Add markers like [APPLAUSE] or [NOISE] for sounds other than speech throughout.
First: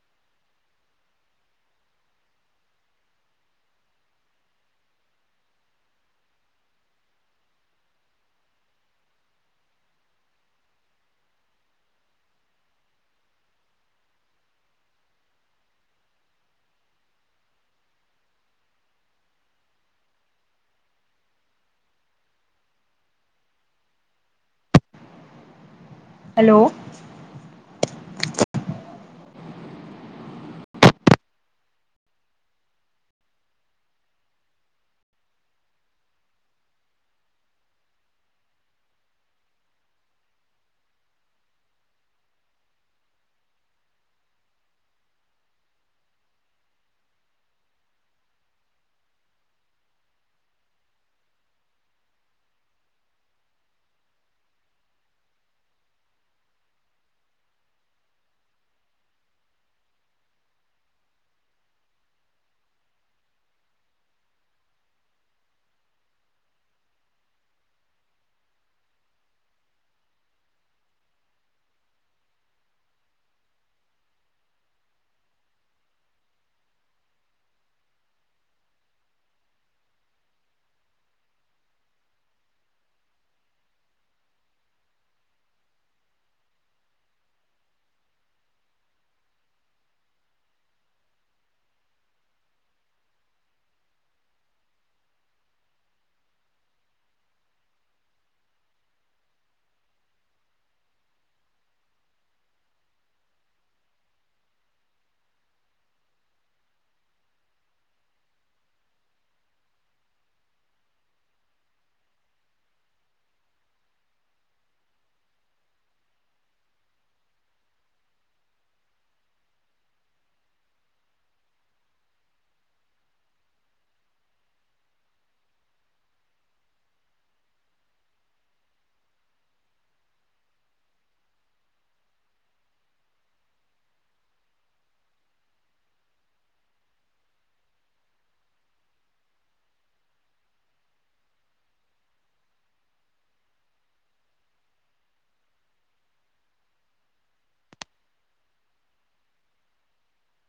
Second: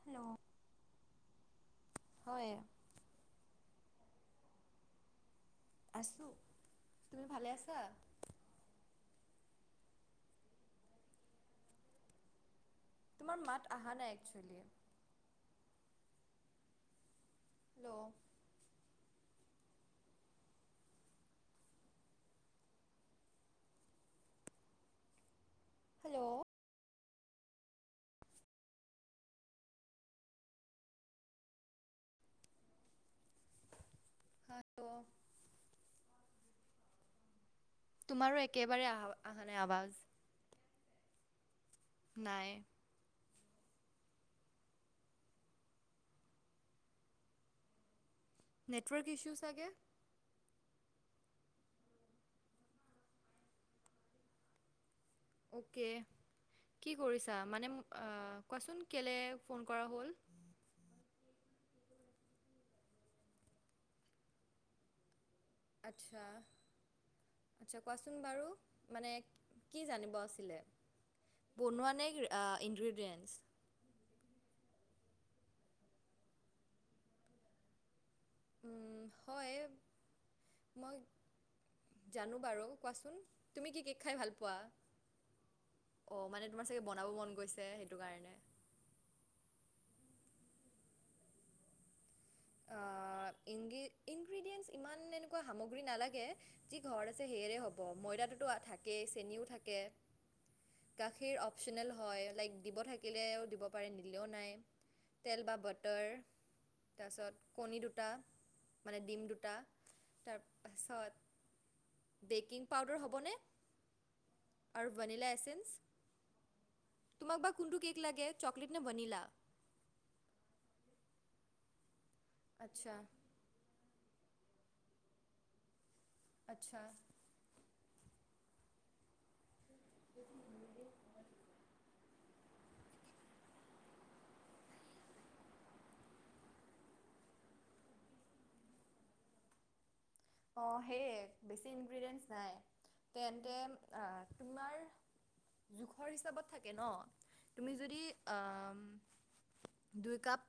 Hello? হয়। আছো, তুমি ভালে আছা? তোমাৰ মাত অহা নাই actually. Hello? Hello? Hello? Hello? তোমাৰো একেবাৰে আহা নাই আৱাজ। নাই। নেটৱৰ্ক ইচ্ছো ছাগে? অ'কে, কি কৰিছা, মানে কোৱাচোন কেলৈ ফোন কৰা হ'ল? আচ্ছা। আচ্ছা। কোৱাচোন বাৰু, মানে কি জানিব আছিলে? বনোৱা নে ইনগ্ৰেডিয়েণ্টছ? উম, হয়, মই জানো বাৰু কোৱাচোন, তুমি কি কেক খাই ভাল পোৱা? অ', মানে তোমাৰ চাগে বনাব মন গৈছে সেইটো কাৰণে। ইংগ ইনগ্ৰিডিয়েণ্টছ ইমান এনেকুৱা সামগ্ৰী নালাগে। যি ঘৰত আছে সেয়ে হ'ব, ময়দাটোতো থাকেই চেনিও থাকে। গাখীৰ অপচনেল হয়, লাইক দিব থাকিলেও দিব পাৰে নিদিলেও নাই। তেল বা বাটাৰ। তাৰপাছত কণী দুটা, মানে ডিম দুটা তাৰপাছত বেকিং পাউদাৰ হ'বনে আৰু ভেনিলা এচেঞ্চ তোমাক বা কোনটো কেক লাগে চকলেট নে ভেনীলা? আচ্ছা। আচ্ছা। [INAUDIBLE] অ', সেয়ে বেছি ইনগ্ৰেডিয়েণ্টছ নাই, তেন্তে তোমাৰ জোখৰ হিচাপত থাকে ন, তুমি যদি আহ দুই কাপ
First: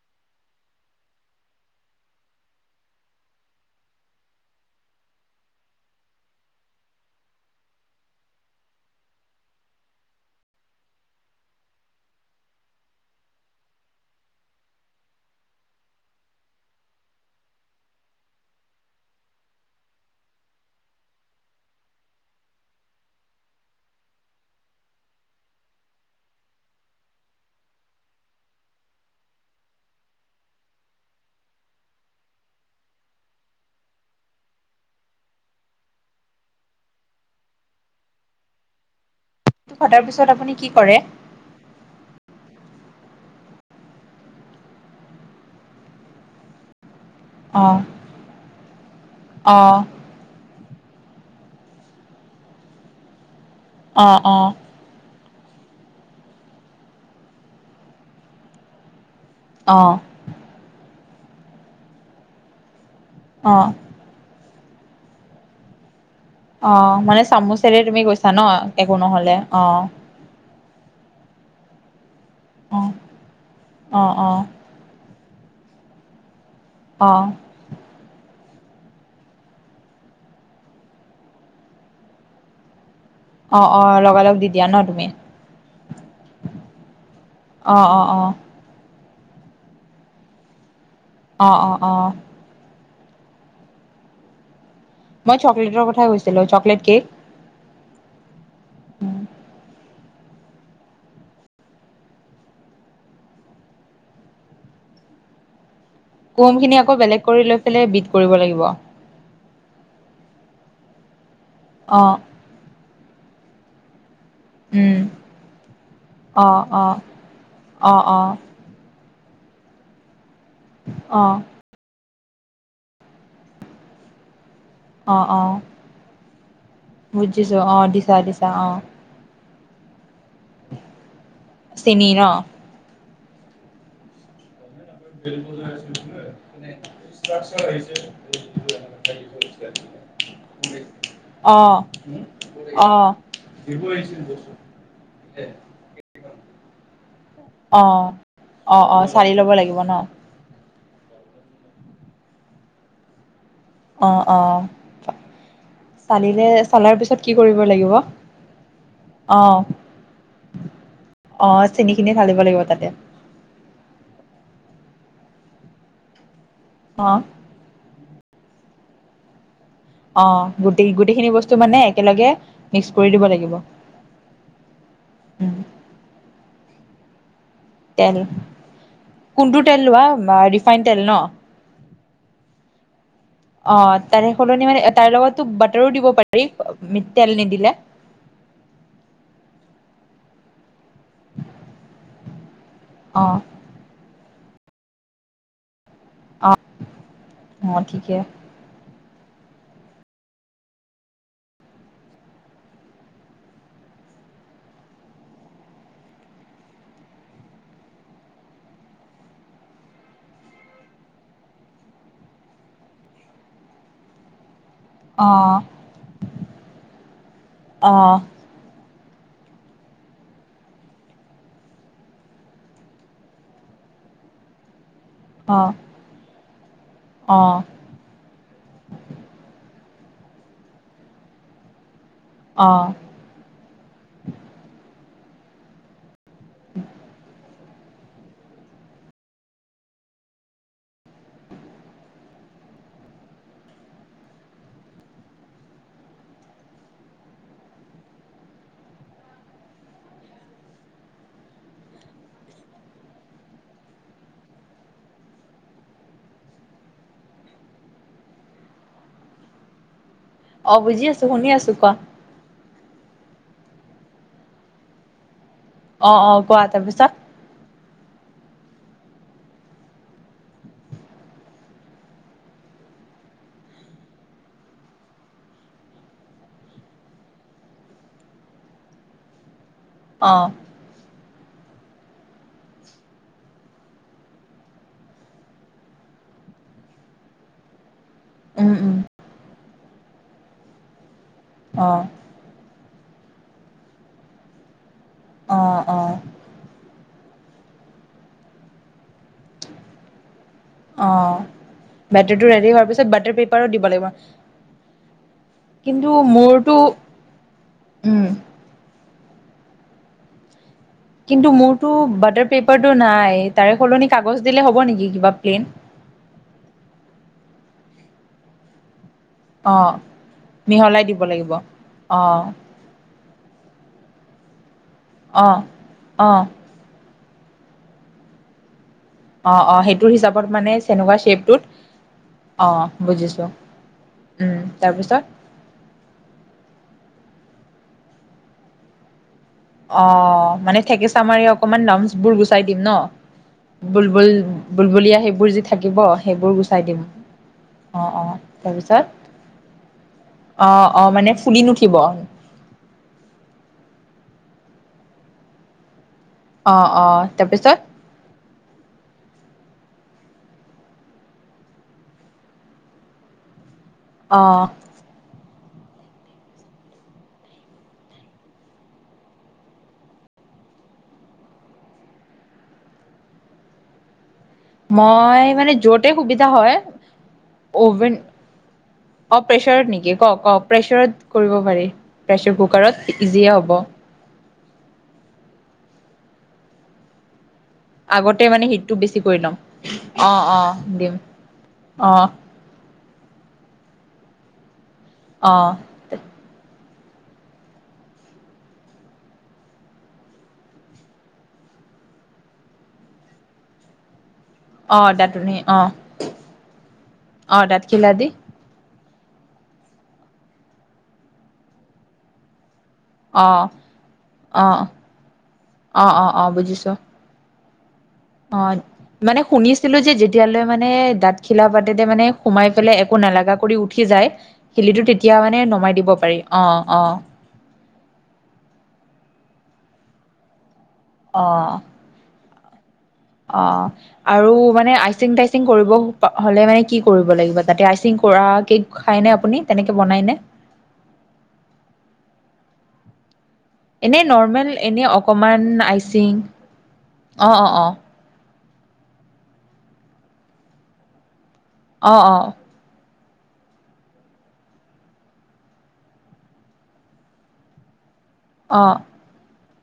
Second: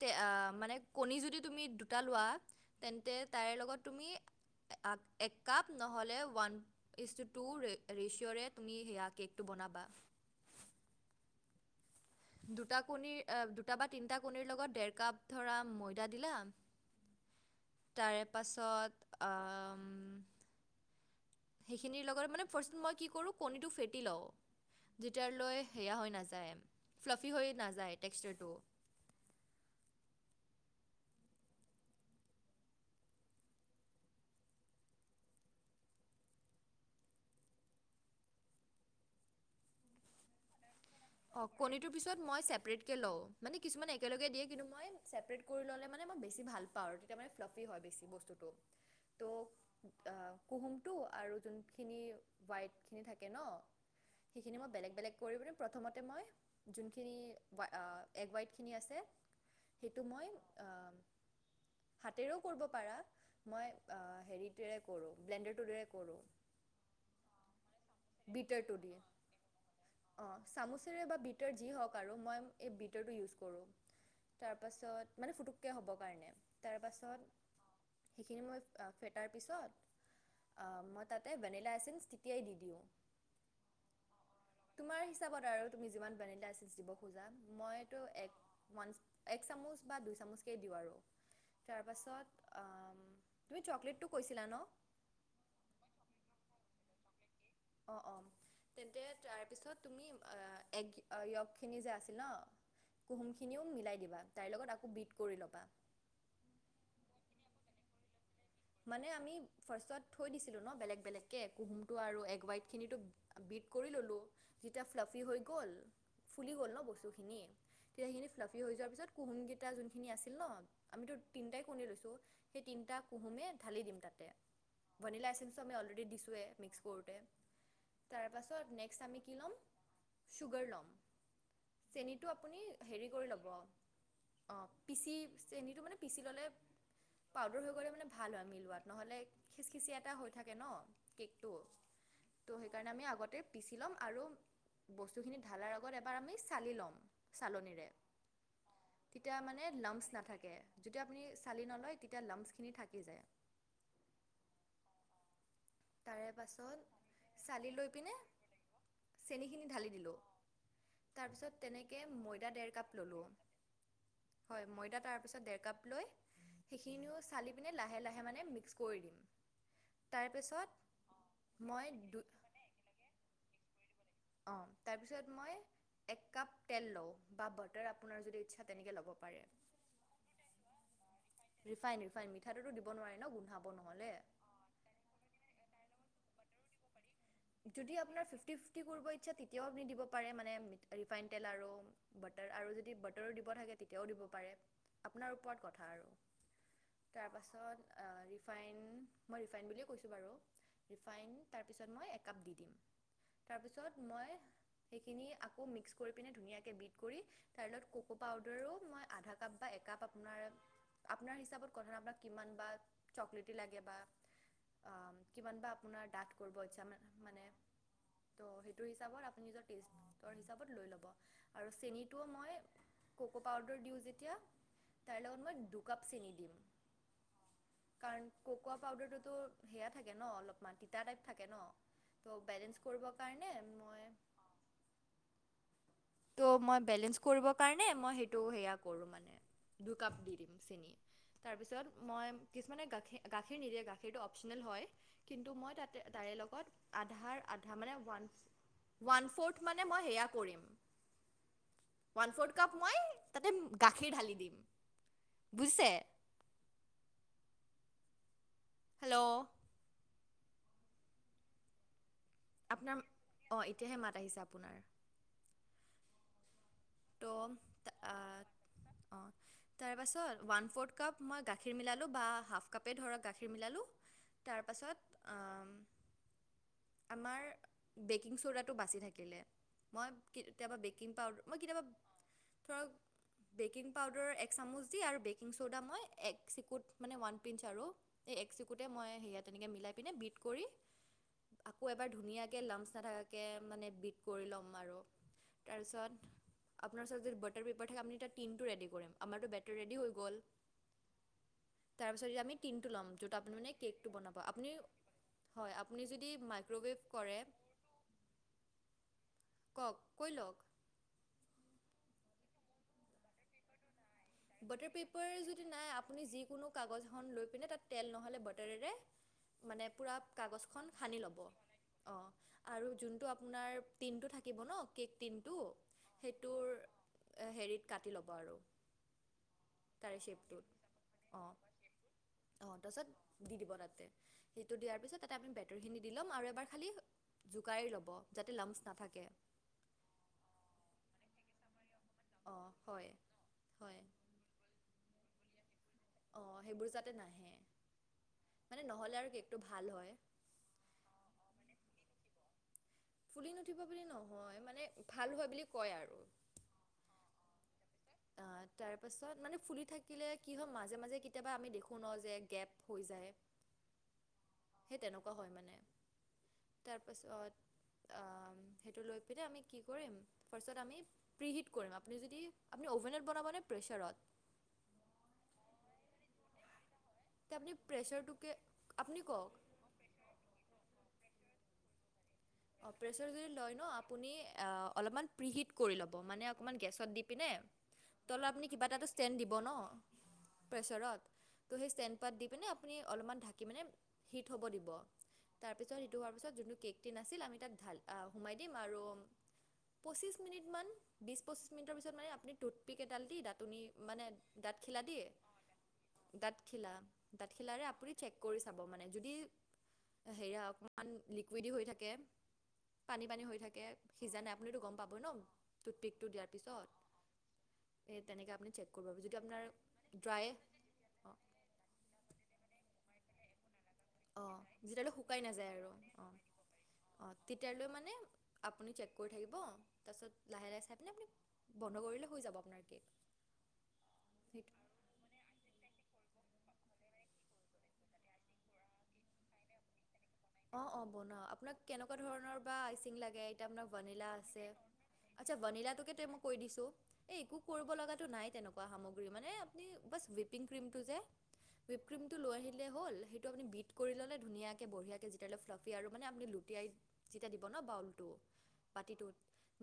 তে আ মানে কণী যদি তুমি দুটা লোৱা তেন্তে তাৰ লগত তুমি এক, এক কাপ নহ'লে ওৱান ইছটো টু ৰে ৰেচঅ'ৰে তুমি সেয়া কেকটো বনাবা। দুটা কণীৰ দুটা বা তিনিটা কণীৰ লগত ডেৰ কাপ ধৰা ময়দা দিলা তাৰেপাছত আ। সেইখিনিৰ লগত মানে ফাৰ্ষ্টত মই কি কৰোঁ কণীটো ফেঁটি লওঁ যেতিয়া লৈ সেয়া হৈ নাযাই ফ্লাফি হৈ নাযাই টেক্সচাৰটো ঘটাৰ পিছত আপুনি কি কৰে কণীটো পিছত মই চেপাৰেট কে লও মানে কিছুমানে একেলগে দিয়ে কিন্তু মই চেপাৰেট কৈ লও কৰি ল'লে মানে মই বেছি ভাল পাওঁ আৰু তেতিয়া মানে বেছি অ ফ্লাফী হয় বেছি বস্তুটো অ অ কুহুমটো আৰু যোনখিনি হুৱাইট যে থাকে ন অ অ সেইখিনি মই বেলেগ বেলেগ কৰি প্ৰথমতে মই যোনখিনি অ এগ ৱাইটখিনি আছে অ সেইটো মই আ হাতেৰেও কৰিব পাৰা মই অ হেৰিটোৰে কৰো ব্লেণ্ডাৰটোৰে কৰো অ মানে চামুচেৰে তুমি কৈছা ন বিটাৰটো দি একো নহলে অ অ চামুচেৰে বা বিটাৰ যি হওক আৰু মই এই অ বিটাৰটো ইউজ কৰো অ অ তাৰ পাছত মানে ফুটুককে হ'ব কাৰণে তাৰ অ পাছত সেইখিনি মই ফেটাৰ পিছত আ মই তাতে ভেনিলাএচেন্স তেতিয়াই দি দিওঁ অ অ লগা লগ তোমাৰ হিচাপত আৰু তুমি যিমান ভেনিলাএচেন্স দিব খোজা আৰু অ অ মইতো অ এক ওৱান এক চামুচ বা দুই চামুচকেই দিওঁ আৰু অ অ অ তাৰপাছত আ তুমি চকলেটটো কৈছিলা ন মই চকলেটৰ কথাই কৈছিলো চকলেট কেক অ অ তেন্তে তাৰপিছত তুমি আ এগ য়গখিনি যে আছে ন কুহুমখিনিও মিলাই দিবা তাইৰ লগত আকৌ বিট কৰি ল'বা কুহুম খিনি আকৌ বেলেগ কৰি লৈ পেলাই বিট কৰিব লাগিব মানে আমি ফাৰ্ষ্টত থৈ দিছিলোঁ ন বেলেগ বেলেগকে কুহুমটো অ আৰু এগ ৱাইটখিনিতো বিট কৰি ললো যেতিয়া উম ফ্লাফি হৈ গ'ল অ ফুলি গ'ল ন অ বস্তুখিনি অ তেতিয়া সেইখিনি ফ্ল অ ফ্লাফি হৈ যোৱাৰ পিছত কুহুমকেইটা যোন খিনি আছিল ন আমিতো অ তিনটাই কণী লৈছো সেই তিনটা কুহুমে ঢালি দিম তাতে অ অ ভেনিলাচেন্স আমি অলৰেডি দিছোৱেই মিক্স কৰোতে বুজিছোঁ অ দিছা তাৰ দিছা অ পাছত নেক্সট আমি কি ল'ম চুগাৰ ল'ম চেনি ন চেনীটো আপুনি হেৰি কৰি ল'ব অ পিচি চেনিটো মানে পিচি ল'লে পাউদাৰ হৈ গ'লে মানে ভাল হয় মিলোৱাত নহ'লে খিচখিচিয়া এটা হৈ থাকে ন কেকটো অ ত' সেইকাৰণে আমি অ আগতে পিচি ল'ম আৰু বস্তুখিনি ঢালাই ঢলাৰ আগত এবাৰ আমি চালি ল'ম চালনিৰে অ', অ', অ', চালি তেতিয়া ল'ব মানে লাগিব ন? লামচ নাথাকে যদি আপুনি চালি নল‌য় তেতিয়া লামচ খিনি থাকি যায় অ অ তাৰে চালিলে পাছত চালাৰ পিছত কি কৰিব চালি লৈ লাগিব পিনে অ', চেনিখিনি ঢালি দিলোঁ তাৰপিছত অ', তেনেকে চেনিখিনি ঢালিব ময়দা লাগিব ডেৰ তাতে। কাপ ললোঁ হয় ময়দা তাৰ পিছত ডেৰ কাপ লৈ সেইখিনিও অ', চালি পিনে লাহে লাহে মানে মিক্স কৰি দিম অ তাৰপিছত গোটেই গোটেইখিনি বস্তু মানে মই দু একেলগে মিক্স কৰি দিব লাগিব অঁ তাৰপিছত মই উম, এক কাঁপ তেল লওঁ বা তেল আপোনাৰ যদি ইচ্ছা তেনেকে ল'ব পাৰে কোনটো তেল লোৱা ৰিফাইন তেল ন ৰিফাইন ৰিফাইন মিঠাটোতো দিব নোৱাৰি ন গোন্ধাব অ', নহলে তাৰে সলনি মানে তাৰ লগতো বাটাৰো দিব পাৰি তেল নিদিলে যদি আপোনাৰ ফিফটি ফিফতি কৰিব ইচ্ছা তেতিয়াও আপুনি দিব পাৰে মানে ৰিফাইন তেল আৰু বাটাৰ আৰু যদি বাটাৰো অ', দিব থাকে তেতিয়াও দিব পাৰে আপোনাৰ ওপৰত কথা আৰু অ', তাৰ পাছত অ', ঠিকে আহ ৰিফাইন মই ৰিফাইণ্ড বুলিয়ে কৈছোঁ বাৰু ৰিফাইনড তাৰপিছত মই একাপ দি দিম তাৰপিছত মই সেইখিনি আকৌ মিক্স কৰি পিনে ধুনীয়াকে বিট কৰি তাৰ লগত ককো পাউদাৰো মই আধা কাপ বা একাপ আপোনাৰ আপোনাৰ হিচাপত কথা আপোনাক কিমান বা চকলেটি লাগে বা আহ কিমান অ', বা আপোনাৰ দাথ কৰিব ইচ্ছা মানে অ', অ', তো' সেইটো হিচাপত আপুনি নিজৰ টেষ্টৰ হিচাপত লৈ ল'ব আৰু চেনটোও মই কোকো পাউদাৰ দিওঁ যেতিয়া তাৰ লগত মই অ', দুকাপ চেনি দিওঁ কাৰণ ককো পাউদাৰটোতো সেয়া থাকে ন অলপমান তিতা টাইপ থাকে ন তো' বেলেঞ্চ অ', কৰিবৰ কাৰণে মই তো' মই বেলেঞ্চ কৰিব কাৰণে মই সেইটো সেয়া কৰোঁ মানে দুকাপ দি দিম চেনি তাৰপিছত মই কিছুমানে গাখীৰ গাখীৰ নিদিয়ে গাখীৰটো অপচনেল হয় কিন্তু মই তাতে তাৰেলগত আধাৰ আধা মানে ওৱান ফ'ৰ্থ মানে মই সেয়া কৰিম ওৱান ফ'ৰ্থ কাপ মই তাতে গাখীৰ ঢালি দিম বুজিছে হেল্ল' অ বুজি আছো শুনি আছো কোৱা আপোনাৰ অঁহ এতিয়াহে মাত আহিছে আপোনাৰ অ অ কোৱা তাৰপিছত তো তাৰ আ' অঁহ তাৰপাছত ওৱান ফ'ৰ্থ কাপ মই গাখীৰ মিলালোঁ বা হাফ কাপেই ধৰক গাখীৰ মিলালোঁ তাৰপাছত অম আমাৰ বেকিং চ'ডাটো বাছি থাকিলে মই অ'। কেতিয়াবা বেকিং পাউদাৰ মই কেতিয়াবা ধৰক বেকিং পাউদাৰ এক চামুচ দি আৰু বেকিং চ'ডা মই এক চিকুট মানে ওৱান পিঞ্চ আৰু এই এক উম চিকুতে উম মই সেয়া তেনেকে মিলাই পিনে বিট কৰি আকৌ অ এবাৰ ধুনীয়াকে লামচ নাথাকাকে মানে বিট কৰি ল'ম আৰু অহ অহ তাৰপিছত আপোনাৰ ওচৰত যদি বাটাৰ পেপাৰ থাকে আপুনি টিমটো ৰেদি কৰিম আমাৰটো বেটাৰ ৰেডি হৈ গ'ল অহ তাৰপিছত এতিয়া আমি টিনটো ল'ম যত' আপুনি মানে দিব লাগিব কেকটো বনাব আপুনি হয় আপুনি কিন্তু যদি মোৰতো মাইক্ৰৱেভ কৰে উম কওক কৈ লওক কিন্তু মোৰতো বাটাৰ পেপাৰটো নাই তাৰে সলনি কাগজ দিলে হ'ব বাটাৰ নেকি কিবা পেপাৰ প্লেইন যদি নাই আপুনি যিকোনো কাগজ এখন লৈ পিনে তাত তেল নহ'লে বাটাৰেৰে অ মানে পুৰা কাগজখন মিহলাই সানি দিব ল'ব লাগিব অ অহ। আৰু যোনটো আপোনাৰ টিনটো থাকিব ন কেক অ টিনটো, অ সেইটোৰ হেৰিত কাটি ল'ব আৰু। অহ অহ সেইটোৰ তাৰে হিচাপত শ্বেপটোত মানে তেনেকুৱা শ্বেপটোত অহ অ তাৰপিছত বুজিছো দি দিব তাতে উম সেইটো দিয়াৰ পিছত তাৰপিছত তাতে আমি বাটাৰখিনি দি ল'ম আৰু এবাৰ খালী জোকাৰি ল'ব যাতে লামচ নাথাকে। অহ মানে থেকেছা মাৰি অকমান লামচ বোৰ গুচাই অঁ দিম ন, হয় হয় অ বুলবুল বুলবুলিয়া সেইবোৰ যি থাকিব সেইবোৰ গুচাই দিম। যাতে নাহে অহ অহ মানে তাৰপিছত নহ'লে আৰু কেকটো ভাল হয় অ অ মানে ফুলি নুঠিব। ফুলি নুঠিব বুলি নহয় মানে ভাল হয় বুলি কয় আৰু। অ অ তাৰপিছত? অ তাৰ পাছত মানে ফুলি থাকিলে কি হয় মাজে মাজে কেতিয়াবা আমি দেখোঁ ন যে গেপ হৈ যায়, অ। সেই তেনেকুৱা হয় মানে। তাৰপাছত আ সেইটো লৈ পিনে আমি কি কৰিম ফাৰ্ষ্টত আমি প্ৰিহিত কৰিম, আপুনি যদি আপুনি অভেনত বনাব নে প্ৰেছাৰত? মই মানে য'তে সুবিধা হয়, তে আপুনি অভেন প্ৰেছাৰটোকে আপুনি অ কওক প্ৰেছাৰত নেকি কওক কওক প্ৰেচাৰত কৰিব পাৰি প্ৰেছাৰ অ কুকাৰত প্ৰেছাৰ যদি ইজিয়ে লয় হ'ব। ন আপুনি এ অলপমান প্ৰিহিত কৰি ল'ব, মানে অকণমান গেছত দি পিনে আগতে তলত মানে আপুনি কিবা হিটটো এটা বেছি ষ্টেণ্ড কৰি দিব ল'ম ন অ', অ', দিম প্ৰেছাৰত, ত সেই ষ্টেণ্ড অ', পাত পিনে আপুনি অলপমান ঢাকি মানে হিট হ'ব দিব, অ', তাৰপিছত সেইট হোৱাৰ পিছত যোনটো কেক টিন আছিল আমি তাক ঢাল সোমাই দিম আৰু পঁচিছ মিনিটমান, বিছ পঁচিছ মিনিটৰ পিছত মানে আপুনি টুথপিক এডাল দি দাতনি মানে দাঁতখিলা অ', দি, দাতনি অ', দাঁতখিলা, অ', দাঁতখিলাৰে দাঁতখিলা আপুনি দি চেক কুৰি চাবো মানে যদি হেই হা অকমান লিকুৱেদি হৈ থাকে পানী পানী হৈ অ', থাকে, সিজা নাই আপুনিতো অ', গম পাব ন অ', টুথপিকটো অ', দিয়াৰ অ', বুজিছোঁ পিছত। এ তেনেকে অ আপুনি চেক কৰিব, যদি মানে আপোনাৰ শুনিছিলো যে ড্ৰাই যেতিয়ালৈ মানে অঁ দাঁত খিলা পাতে মানে সোমাই পেলে একো নালাগা কৰি উঠি উঠি যায় অঁ শিলিটো যেতিয়ালৈ তেতিয়া শুকাই মানে নাযায় আৰু নমাই দিব অঁ পাৰি। অ অ। অঁ তেতিয়ালৈ মানে আপুনি চেক কৰি থাকিব তাৰপিছত লাহে লাহে চাই পিনে আপুনি অ বন্ধ কৰিলে হৈ যাব আপোনাৰ কেক। অ আৰু সেইটো মানে আইচিং তাই আচিং কৰিব হ'লে মানে কি কৰিব লাগিব তাতে? আইচিং কৰা কেক খায়নে আপুনি তেনেকে বনাইনে? অ অ বনাও, আপোনাক কেনেকুৱা ধৰণৰ বা আইচিং লাগে আপোনাৰ এনে বনিলা আছে, নৰ্মেল এনে আচ্ছা অকমান ভনিলা কেকটো আইচিং মই কৈ দিছো, এই অ একো অ অ কৰিব লগা টো নাই তেনেকুৱা সামগ্ৰী মানে আপুনি বাচ ৱিপিং ক্ৰীমটো যে, ৱিপ অ ক্ৰীমটো লৈ হ'ল সেইটো আপুনি বিট কৰি ললে ধুনীয়াকে বঢ়িয়াকে তেতিয়া হ'লে ফ্লাফি আৰু মানে আপুনি লুটিয়াই যেতিয়া দিব ন বাউলটো অ অ বাতিটোত,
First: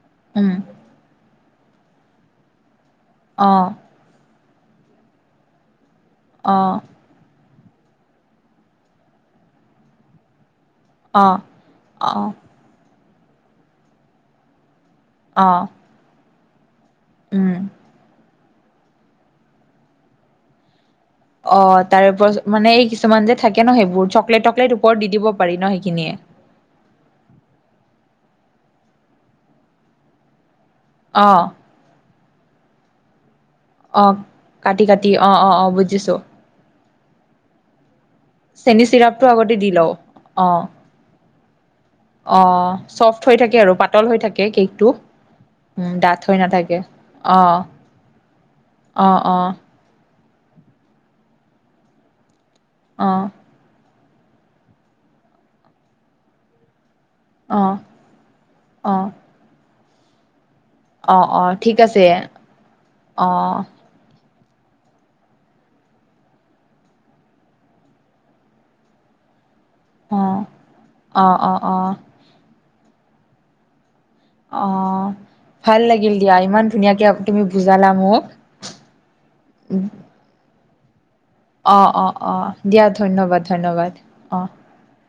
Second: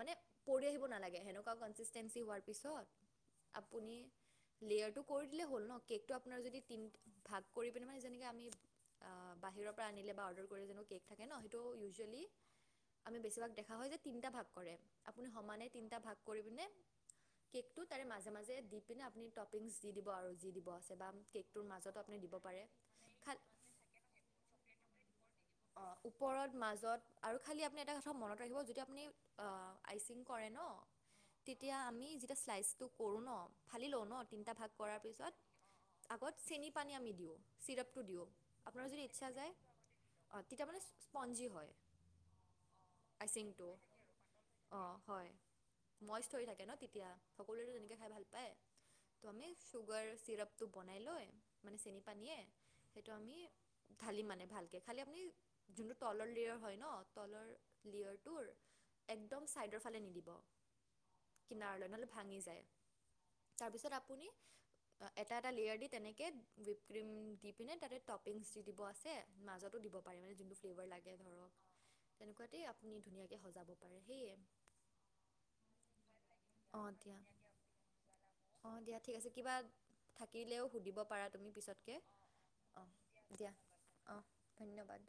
মানে উম পৰি আহিব নালাগে সেনেকুৱা কনচিষ্টেঞ্চি হোৱাৰ পিছত অ আপুনি লেয়াৰটো কৰি দিলে হ'ল ন কেকটো আপোনাৰ অ যদি তিন ভাগ কৰি পিনে মানে যেনেকে আমি আ বাহিৰৰ পৰা আনিলে বা অৰ্ডাৰ কৰি [INAUDIBLE] কেক থাকে অ ন, সেইটো ইউজুৱেলি অ আমি বেছিভাগ দেখা হয় যে তিনিটা ভাগ কৰে। আপুনি অ সমানে তিনিটা ভাগ কৰিপিনে উম কেকটো তাৰে মাজে মাজে- ইপিনে আপুনি টপিংছ দি দিব আৰু যি দিব আছে বাম- অ' তাৰে ওপত মানে এই কিছুমান যে থাকে ন সেইবোৰ, চকলেট টকলেট ওপৰত দি দিব পাৰি ন অঁ সেইখিনিয়ে। ওপৰত মাজত। আৰু খালী আপুনি এটা কথা মনত ৰাখিব, যদি আপুনি অঁ আইচিং কৰে ন, - অঁ' তেতিয়া আমি যেতিয়া শ্লাইচটো কৰোঁ ন, ফালি অ লওঁ ন তিনিটা ভাগ কাটি কৰাৰ কাটি অ অ অ পিছত বুজিছো আগত- চেনি পানী আমি দিওঁ, চিৰপটো দিওঁ। চেনি আপোনাৰ যদি ইচ্ছা চিৰাপটো যায় আগতে দি লওঁ। অঁ তেতিয়া মানে স্পঞ্জী হয়। অঁ চফ্ট হৈ থাকে আইচিংটো আৰু পাতল হৈ থাকে কেকটো। উম ডাঠ হৈ ময়ষ্টৰি থাকে ন নাথাকে তেতিয়া, অ সকলোৱে তেনেকে খাই ভাল পায়। অ ত' অ অ আমি- চুগাৰ চিৰাপটো বনাই লৈ মানে চেনি পানীয়ে, সেইটো আমি- ঢালিম মানে ভালকে, খালি আপুনি যোনটো তলৰ লয়ৰ হয় ন- তলৰ অ লিয়ৰটোৰ অ একদম ছাইডৰ ফালে নিদিব। অ অ ঠিক কিনাৰলৈ আছে নহ'লে ভাঙি যায়। অ তাৰপিছত আপুনি- এটা এটা লেয়াৰ দি তেনেকে বি ক্ৰীম দি পিনে তাতে টপিংছ দি দিব আছে মাজত- দিব পাৰে অ মানে যোনটো ফ্লেভাৰ লাগে অ অ ধৰক, অ তেনেকুৱাতেই আপুনি ধুনীয়াকে সজাব পাৰে। সেয়ে- অঁ' ভাল লাগিল দিয়া। ইমান অ ধুনীয়াকে দিয়া তুমি বুজালা মোক। অ দিয়া ঠিক আছে কিবা থাকিলেও সুধিব পাৰাত- অঁ অঁ অঁ দিয়া ধন্যবাদ দিয়া ধন্যবাদ, অঁ। ধন্যবাদ।